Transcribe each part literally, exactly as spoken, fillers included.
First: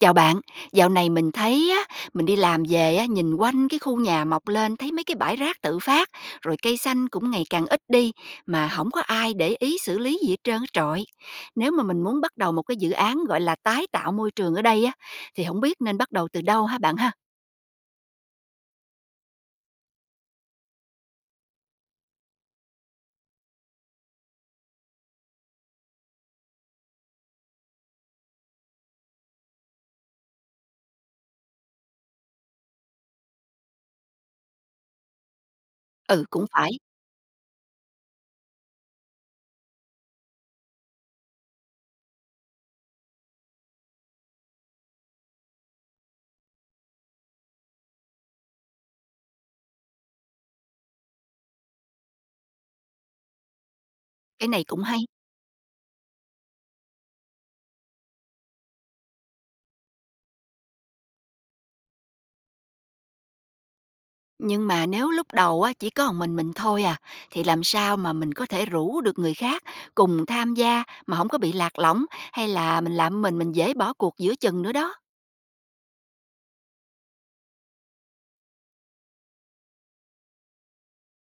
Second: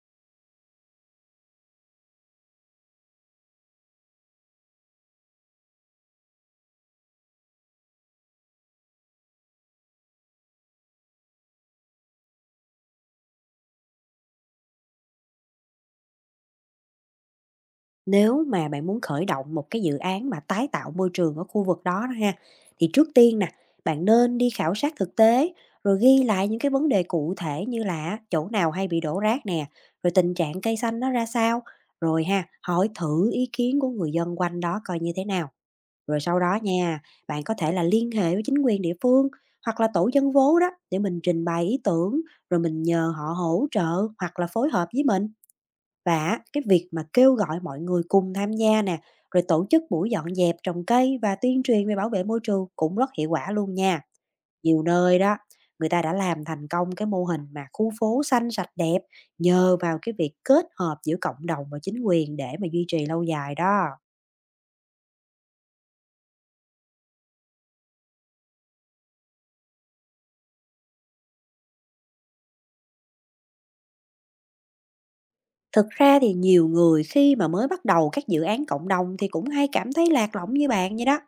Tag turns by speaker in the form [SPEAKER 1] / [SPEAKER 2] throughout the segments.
[SPEAKER 1] Chào bạn, dạo này mình thấy á, mình đi làm về á, nhìn quanh cái khu nhà mọc lên thấy mấy cái bãi rác tự phát, rồi cây xanh cũng ngày càng ít đi mà không có ai để ý xử lý gì hết trơn á trọi. Nếu mà mình muốn bắt đầu một cái dự án gọi là tái tạo môi trường ở đây á, thì không biết nên bắt đầu từ đâu hả bạn ha?
[SPEAKER 2] Nếu mà bạn muốn khởi động một cái dự án mà tái tạo môi trường ở khu vực đó đó ha, thì trước tiên nè, bạn nên đi khảo sát thực tế, rồi ghi lại những cái vấn đề cụ thể như là chỗ nào hay bị đổ rác nè, rồi tình trạng cây xanh nó ra sao, rồi ha, hỏi thử ý kiến của người dân quanh đó coi như thế nào. Rồi
[SPEAKER 1] Ừ
[SPEAKER 2] sau
[SPEAKER 1] cũng
[SPEAKER 2] đó
[SPEAKER 1] phải,
[SPEAKER 2] nha, bạn có thể là liên hệ với chính quyền địa phương hoặc là tổ dân phố đó để mình trình bày ý tưởng, rồi mình nhờ họ hỗ trợ hoặc là phối hợp với mình. Và cái việc mà kêu gọi mọi người cùng tham gia nè, rồi tổ chức buổi dọn dẹp, trồng cây và tuyên truyền về bảo vệ môi trường cũng rất hiệu quả luôn nha.
[SPEAKER 1] cái này cũng
[SPEAKER 2] Nhiều
[SPEAKER 1] hay.
[SPEAKER 2] nơi đó, người ta đã làm thành công cái mô hình mà khu phố xanh sạch đẹp nhờ vào cái việc kết hợp giữa cộng đồng và chính quyền để mà duy trì lâu dài đó.
[SPEAKER 1] Nhưng mà nếu lúc đầu á, chỉ có một mình mình thôi à, thì làm sao mà mình có thể rủ được người khác cùng tham gia mà không có bị lạc lõng hay là mình làm mình mình dễ bỏ cuộc giữa chừng nữa đó.
[SPEAKER 2] Thực ra thì nhiều người khi mà mới bắt đầu các dự án cộng đồng thì cũng hay cảm thấy lạc lõng như bạn vậy đó.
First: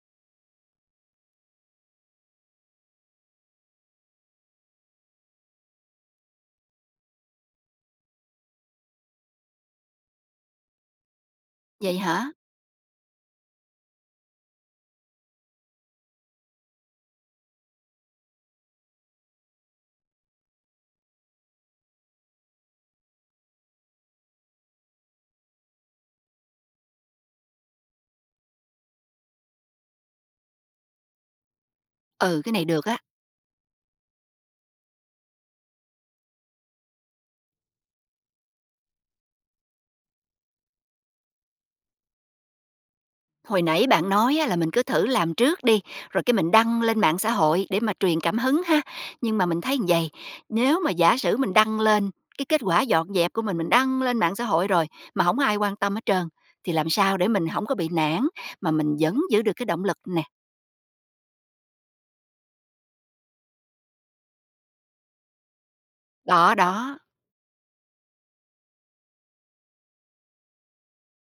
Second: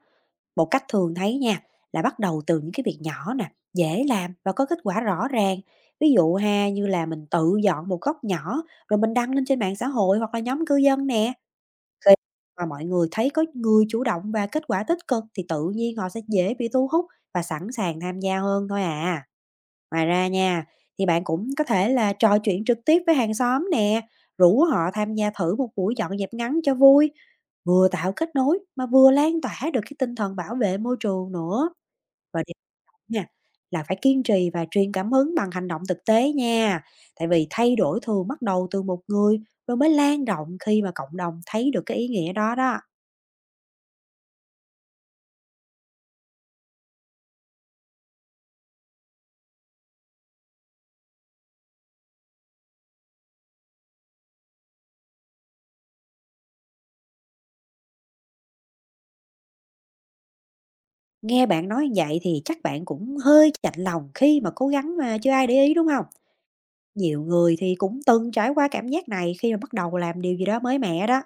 [SPEAKER 2] Một cách thường thấy nha, là bắt đầu từ những cái việc nhỏ nè, dễ làm và có kết quả rõ ràng. Ví dụ ha, như là mình tự dọn một góc nhỏ rồi mình đăng lên trên mạng xã hội hoặc là nhóm cư dân nè.
[SPEAKER 1] Vậy
[SPEAKER 2] Khi
[SPEAKER 1] hả?
[SPEAKER 2] mà mọi người thấy có người chủ động và kết quả tích cực thì tự nhiên họ sẽ dễ bị thu hút và sẵn sàng tham gia hơn thôi à. Ngoài ra nha, thì bạn cũng có thể là trò chuyện trực tiếp với hàng xóm nè, rủ họ tham gia thử một buổi dọn dẹp ngắn cho vui, vừa tạo kết nối mà vừa lan tỏa được cái tinh thần bảo vệ môi trường nữa.
[SPEAKER 1] Ừ,
[SPEAKER 2] Và
[SPEAKER 1] cái
[SPEAKER 2] điều
[SPEAKER 1] này được á.
[SPEAKER 2] nữa nha, là phải kiên trì và truyền cảm hứng bằng hành động thực tế nha. Tại vì thay đổi thường bắt đầu từ một người rồi mới lan rộng khi mà cộng đồng thấy được cái ý nghĩa đó đó.
[SPEAKER 1] Hồi nãy bạn nói á, là mình cứ thử làm trước đi, rồi cái mình đăng lên mạng xã hội để mà truyền cảm hứng ha. Nhưng mà mình thấy như vậy nếu mà giả sử mình đăng lên, cái kết quả dọn dẹp của mình mình đăng lên mạng xã hội rồi mà không ai quan tâm hết trơn, thì làm sao để mình không có bị nản mà mình vẫn giữ được cái động lực nè.
[SPEAKER 2] Nghe bạn nói như vậy thì chắc bạn cũng hơi chạnh lòng khi mà cố gắng mà chưa ai để ý đúng không?
[SPEAKER 1] Đó, đó,
[SPEAKER 2] Nhiều người thì cũng từng trải qua cảm giác này khi mà bắt đầu làm điều gì đó mới mẻ đó.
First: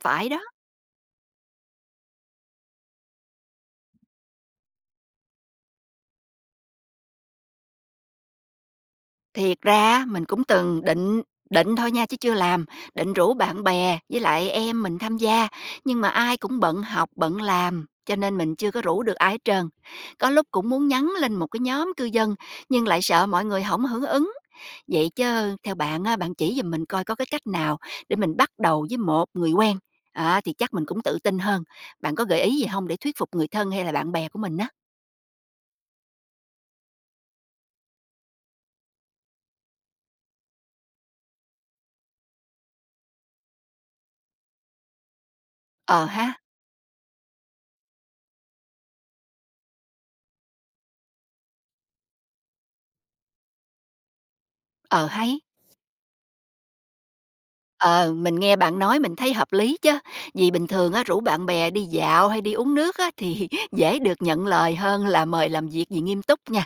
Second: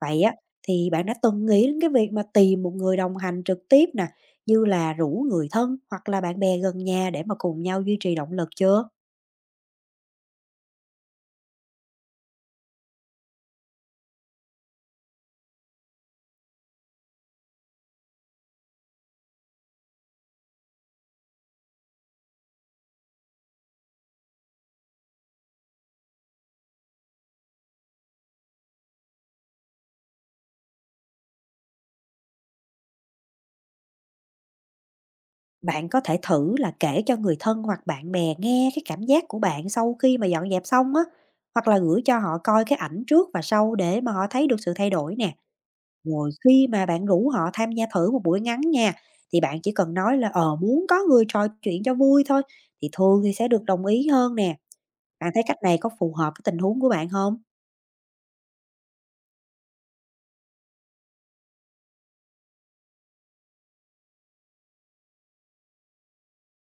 [SPEAKER 2] Vậy á,
[SPEAKER 1] đó.
[SPEAKER 2] thì bạn đã từng nghĩ đến cái việc mà tìm một người đồng hành trực tiếp nè, như là rủ người thân hoặc là bạn bè gần nhà để mà cùng nhau duy trì động lực chưa?
[SPEAKER 1] Thiệt ra mình cũng từng định định thôi nha chứ chưa làm, định rủ bạn bè với lại em mình tham gia, nhưng mà ai cũng bận học, bận làm, cho nên mình chưa có rủ được ai hết trơn. Có lúc cũng muốn nhắn lên một cái nhóm cư dân, nhưng lại sợ mọi người không hưởng ứng. Vậy chứ theo bạn á, bạn chỉ giùm mình coi có cái cách nào để mình bắt đầu với một người quen, á, thì chắc mình cũng tự tin hơn. Bạn có gợi ý gì không để thuyết phục người thân hay là bạn bè của mình á?
[SPEAKER 2] Bạn có thể thử là kể cho người thân hoặc bạn bè nghe cái cảm giác của bạn sau khi mà dọn dẹp xong á, hoặc là gửi cho họ coi cái ảnh trước và sau để mà họ thấy được sự thay đổi nè.
[SPEAKER 1] Ờ
[SPEAKER 2] Rồi
[SPEAKER 1] ha,
[SPEAKER 2] khi mà bạn rủ họ tham gia thử một buổi ngắn nha, thì bạn chỉ cần nói là, ờ, muốn có người trò chuyện cho vui thôi, thì thường thì sẽ được đồng ý hơn nè.
[SPEAKER 1] ờ,
[SPEAKER 2] Bạn
[SPEAKER 1] hay.
[SPEAKER 2] thấy cách này có phù hợp với tình huống của bạn không?
[SPEAKER 1] Ờ, mình nghe bạn nói mình thấy hợp lý chứ vì bình thường á, rủ bạn bè đi dạo hay đi uống nước á, thì dễ được nhận lời hơn là mời làm việc gì nghiêm túc nha.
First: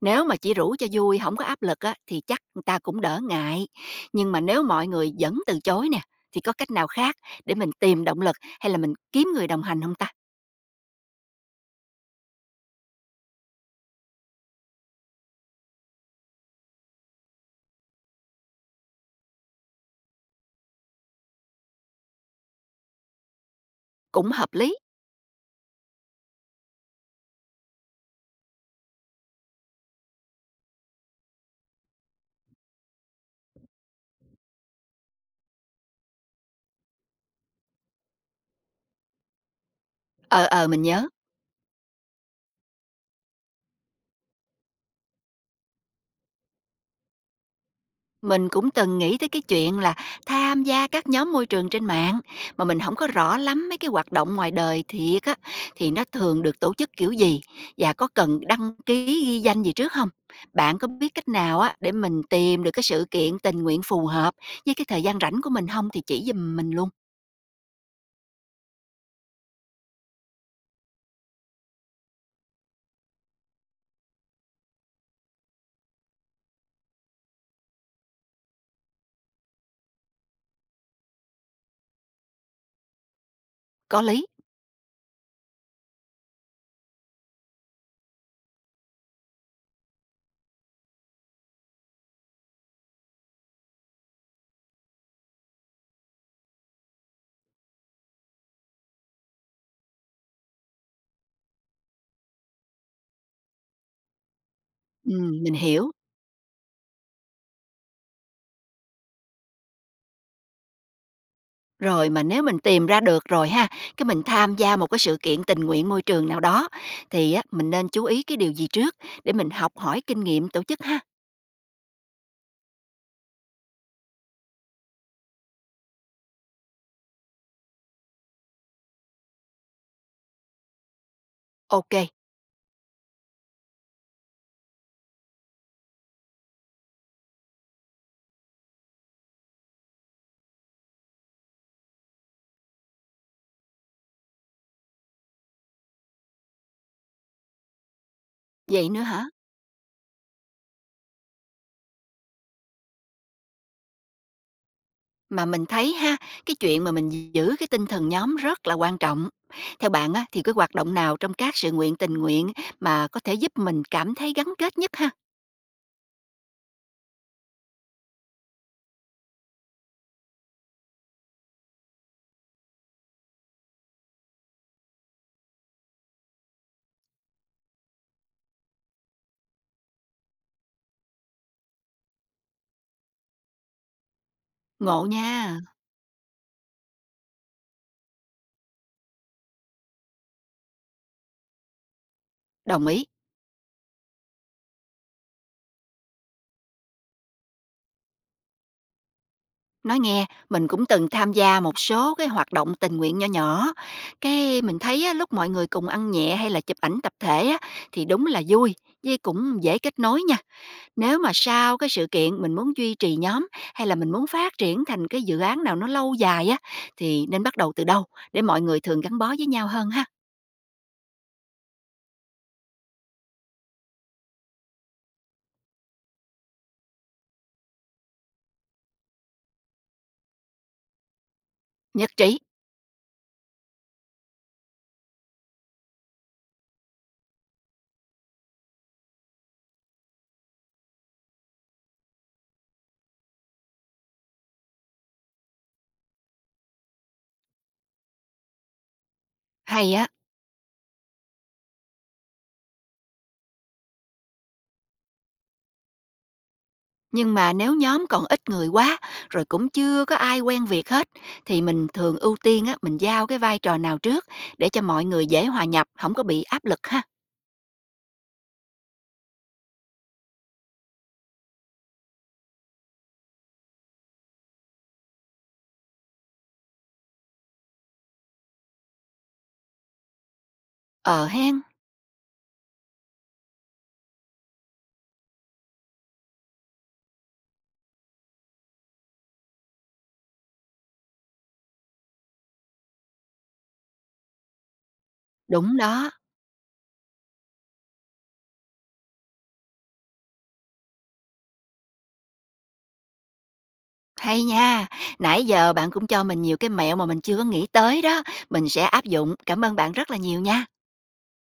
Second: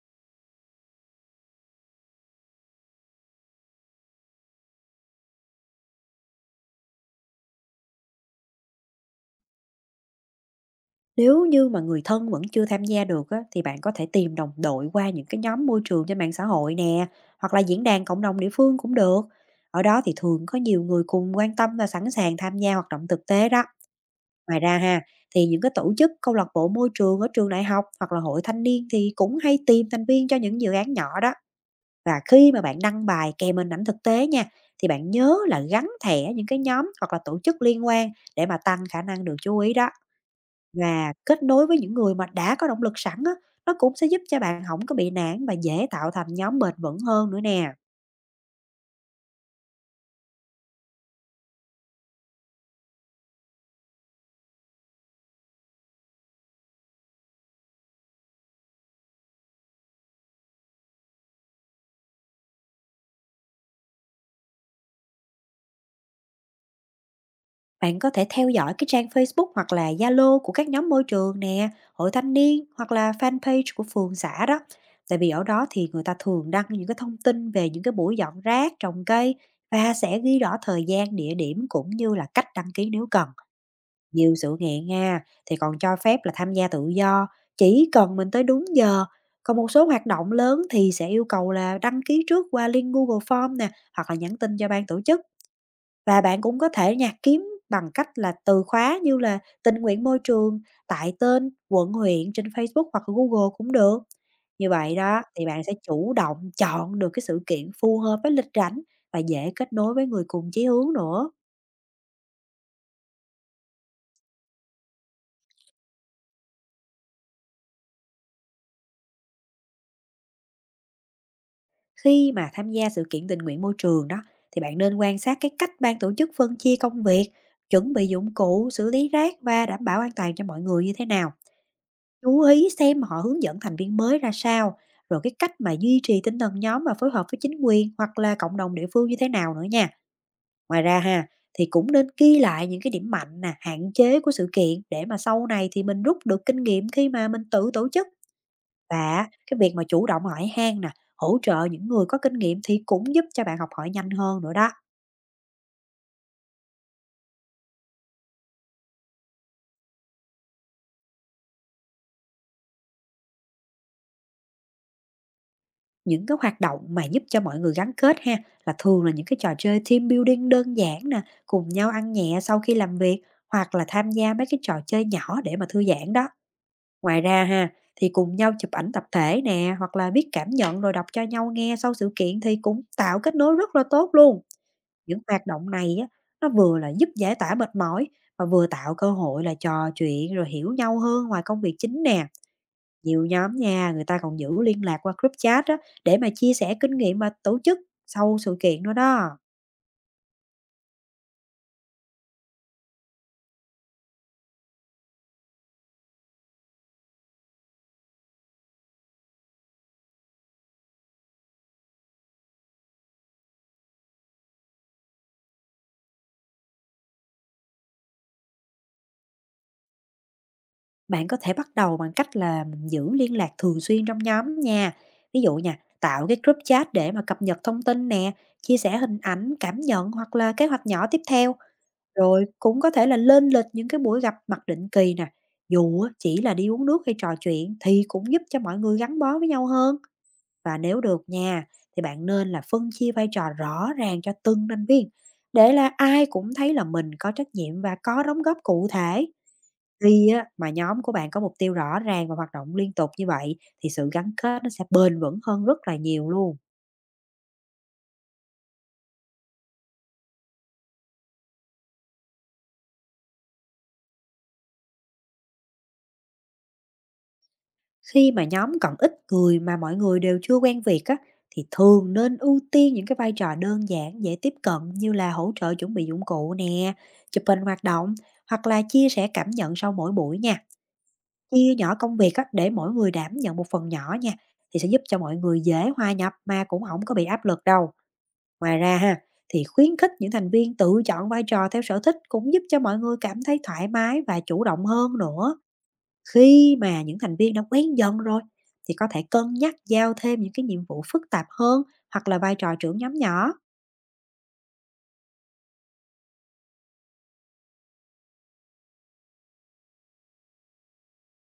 [SPEAKER 1] Nếu mà chỉ rủ cho vui, không có áp lực á, thì chắc người ta cũng đỡ ngại. Nhưng mà nếu mọi người vẫn từ chối nè, thì có cách nào khác để mình tìm động lực hay là mình kiếm người đồng hành không ta?
[SPEAKER 2] Nếu như mà người thân vẫn chưa tham gia được á, thì bạn có thể tìm đồng đội qua những cái nhóm môi trường trên mạng xã hội nè, hoặc là diễn đàn cộng đồng địa phương cũng được. Ở đó thì thường có nhiều người cùng quan tâm và sẵn sàng tham gia hoạt động thực tế đó.
[SPEAKER 1] Cũng hợp
[SPEAKER 2] Ngoài
[SPEAKER 1] lý.
[SPEAKER 2] ra ha, thì những cái tổ chức, câu lạc bộ môi trường ở trường đại học hoặc là hội thanh niên thì cũng hay tìm thành viên cho những dự án nhỏ đó. Và khi mà bạn đăng bài kèm hình ảnh thực tế nha, thì bạn nhớ là gắn thẻ những cái nhóm hoặc là tổ chức liên quan để mà tăng khả năng được chú ý đó.
[SPEAKER 1] Ờ, ờ, mình nhớ.
[SPEAKER 2] Và kết nối với những người mà đã có động lực sẵn á, nó cũng sẽ giúp cho bạn không có bị nản và dễ tạo thành nhóm bền vững hơn nữa nè.
[SPEAKER 1] Mình cũng từng nghĩ tới cái chuyện là tham gia các nhóm môi trường trên mạng mà mình không có rõ lắm mấy cái hoạt động ngoài đời thiệt á, thì nó thường được tổ chức kiểu gì và có cần đăng ký ghi danh gì trước không? Bạn có biết cách nào á để mình tìm được cái sự kiện tình nguyện phù hợp với cái thời gian rảnh của mình không thì chỉ giùm mình luôn.
[SPEAKER 2] Bạn có thể theo dõi cái trang Facebook hoặc là Zalo của các nhóm môi trường nè, hội thanh niên hoặc là fanpage của phường xã đó. Tại vì ở đó thì người ta thường đăng những cái thông tin về những cái buổi dọn rác, trồng cây và sẽ ghi rõ thời gian, địa điểm cũng như là cách đăng ký nếu cần.
[SPEAKER 1] Có lý.
[SPEAKER 2] Nhiều sự kiện nha, thì còn cho phép là tham gia tự do, chỉ cần mình tới đúng giờ. Còn một số hoạt động lớn thì sẽ yêu cầu là đăng ký trước qua link Google Form nè, hoặc là nhắn tin cho ban tổ chức, và bạn cũng có thể nha, kiếm bằng cách là từ khóa như là tình nguyện môi trường, tại tên, quận huyện trên Facebook hoặc là Google cũng được. Như vậy đó
[SPEAKER 1] Ừm,
[SPEAKER 2] thì
[SPEAKER 1] mình
[SPEAKER 2] bạn sẽ
[SPEAKER 1] hiểu.
[SPEAKER 2] chủ động chọn được cái sự kiện phù hợp với lịch rảnh và dễ kết nối với người cùng chí hướng nữa.
[SPEAKER 1] Rồi mà nếu mình tìm ra được rồi ha, cái mình tham gia một cái sự kiện tình nguyện môi trường nào đó, thì á, mình nên chú ý cái điều gì trước để mình học hỏi kinh nghiệm tổ chức ha?
[SPEAKER 2] Khi mà tham gia sự kiện tình nguyện môi trường đó thì bạn nên quan sát cái cách ban tổ chức phân chia công việc, chuẩn bị dụng cụ, xử lý rác và đảm bảo an toàn cho mọi người như thế nào.
[SPEAKER 1] OK.
[SPEAKER 2] Chú ý xem họ hướng dẫn thành viên mới ra sao, rồi cái cách mà duy trì tinh thần nhóm và phối hợp với chính quyền hoặc là cộng đồng địa phương như thế nào nữa nha. Ngoài ra ha, thì cũng nên ghi lại những cái điểm mạnh nè, hạn chế của sự kiện để mà sau này thì mình rút được kinh nghiệm khi mà mình tự tổ chức,
[SPEAKER 1] Vậy nữa hả?
[SPEAKER 2] và cái việc mà chủ động hỏi han nè, hỗ trợ những người có kinh nghiệm thì cũng giúp cho bạn học hỏi nhanh hơn nữa đó.
[SPEAKER 1] Mà mình thấy ha, cái chuyện mà mình giữ cái tinh thần nhóm rất là quan trọng. Theo bạn á, thì cái hoạt động nào trong các sự nguyện tình nguyện mà có thể giúp mình cảm thấy gắn kết nhất ha?
[SPEAKER 2] Những cái hoạt động mà giúp cho mọi người gắn kết ha, là thường là những cái trò chơi team building đơn giản nè, cùng nhau ăn nhẹ sau khi làm việc, hoặc là tham gia mấy cái trò chơi nhỏ để mà thư giãn đó. Ngoài ra ha, thì cùng nhau chụp ảnh tập thể nè, hoặc là viết cảm nhận rồi đọc cho nhau nghe sau sự kiện thì cũng tạo kết nối rất là tốt luôn.
[SPEAKER 1] Ngộ
[SPEAKER 2] Những hoạt
[SPEAKER 1] nha,
[SPEAKER 2] động này á, nó vừa là giúp giải tỏa mệt mỏi, và vừa tạo cơ hội là trò chuyện rồi hiểu nhau hơn ngoài công việc chính nè.
[SPEAKER 1] đồng ý.
[SPEAKER 2] Nhiều nhóm nha, người ta còn giữ liên lạc qua group chat đó để mà chia sẻ kinh nghiệm mà tổ chức sau sự kiện nữa đó.
[SPEAKER 1] Nói nghe, mình cũng từng tham gia một số cái hoạt động tình nguyện nhỏ nhỏ. Cái mình thấy á, lúc mọi người cùng ăn nhẹ hay là chụp ảnh tập thể á, thì đúng là vui, với cũng dễ kết nối nha. Nếu mà sau cái sự kiện mình muốn duy trì nhóm hay là mình muốn phát triển thành cái dự án nào nó lâu dài á, thì nên bắt đầu từ đâu để mọi người thường gắn bó với nhau hơn ha.
[SPEAKER 2] Bạn có thể bắt đầu bằng cách là mình giữ liên lạc thường xuyên trong nhóm nha. Ví dụ nha, tạo cái group chat để mà cập nhật thông tin nè, chia sẻ hình ảnh, cảm nhận hoặc là kế hoạch nhỏ tiếp theo.
[SPEAKER 1] Nhất trí,
[SPEAKER 2] Rồi cũng có thể là lên lịch những cái buổi gặp mặt định kỳ nè. Dù á, chỉ là đi uống nước hay trò chuyện thì cũng giúp cho mọi người gắn bó với nhau hơn. Và nếu được nha, thì bạn nên là phân chia vai trò rõ ràng cho từng thành viên để là ai cũng thấy là mình có trách nhiệm và có đóng góp cụ thể.
[SPEAKER 1] hay á.
[SPEAKER 2] Khi á, mà nhóm của bạn có mục tiêu rõ ràng và hoạt động liên tục như vậy thì sự gắn kết nó sẽ bền vững hơn rất là nhiều luôn.
[SPEAKER 1] Nhưng mà nếu nhóm còn ít người quá, rồi cũng chưa có ai quen việc hết, thì mình thường ưu tiên á, mình giao cái vai trò nào trước để cho mọi người dễ hòa nhập, không có bị áp lực ha.
[SPEAKER 2] Khi mà nhóm còn ít người mà mọi người đều chưa quen việc á, thì thường nên ưu tiên những cái vai trò đơn giản dễ tiếp cận như là hỗ trợ chuẩn bị dụng cụ nè, chụp hình hoạt động hoặc là chia sẻ cảm nhận sau mỗi buổi nha.
[SPEAKER 1] Ờ hen,
[SPEAKER 2] Chia nhỏ công việc á, để mỗi người đảm nhận một phần nhỏ nha, thì sẽ giúp cho mọi người dễ hòa nhập mà cũng không có bị áp lực đâu. Ngoài ra ha, thì khuyến khích những thành viên tự chọn vai trò theo sở thích cũng giúp cho mọi người cảm thấy thoải mái và chủ động hơn nữa.
[SPEAKER 1] đúng đó.
[SPEAKER 2] Khi mà những thành viên đã quen dần rồi, thì có thể cân nhắc giao thêm những cái nhiệm vụ phức tạp hơn hoặc là vai trò trưởng nhóm nhỏ.
[SPEAKER 1] Hay nha, nãy giờ bạn cũng cho mình nhiều cái mẹo mà mình chưa có nghĩ tới đó. Mình sẽ áp dụng. Cảm ơn bạn rất là nhiều nha.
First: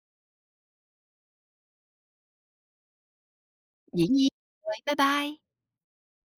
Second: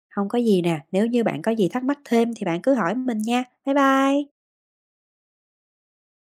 [SPEAKER 2] Không có gì nè, nếu như bạn có gì thắc mắc thêm thì bạn cứ hỏi mình nha. Bye
[SPEAKER 1] Dĩ nhiên.
[SPEAKER 2] bye.
[SPEAKER 1] Rồi, bye bye.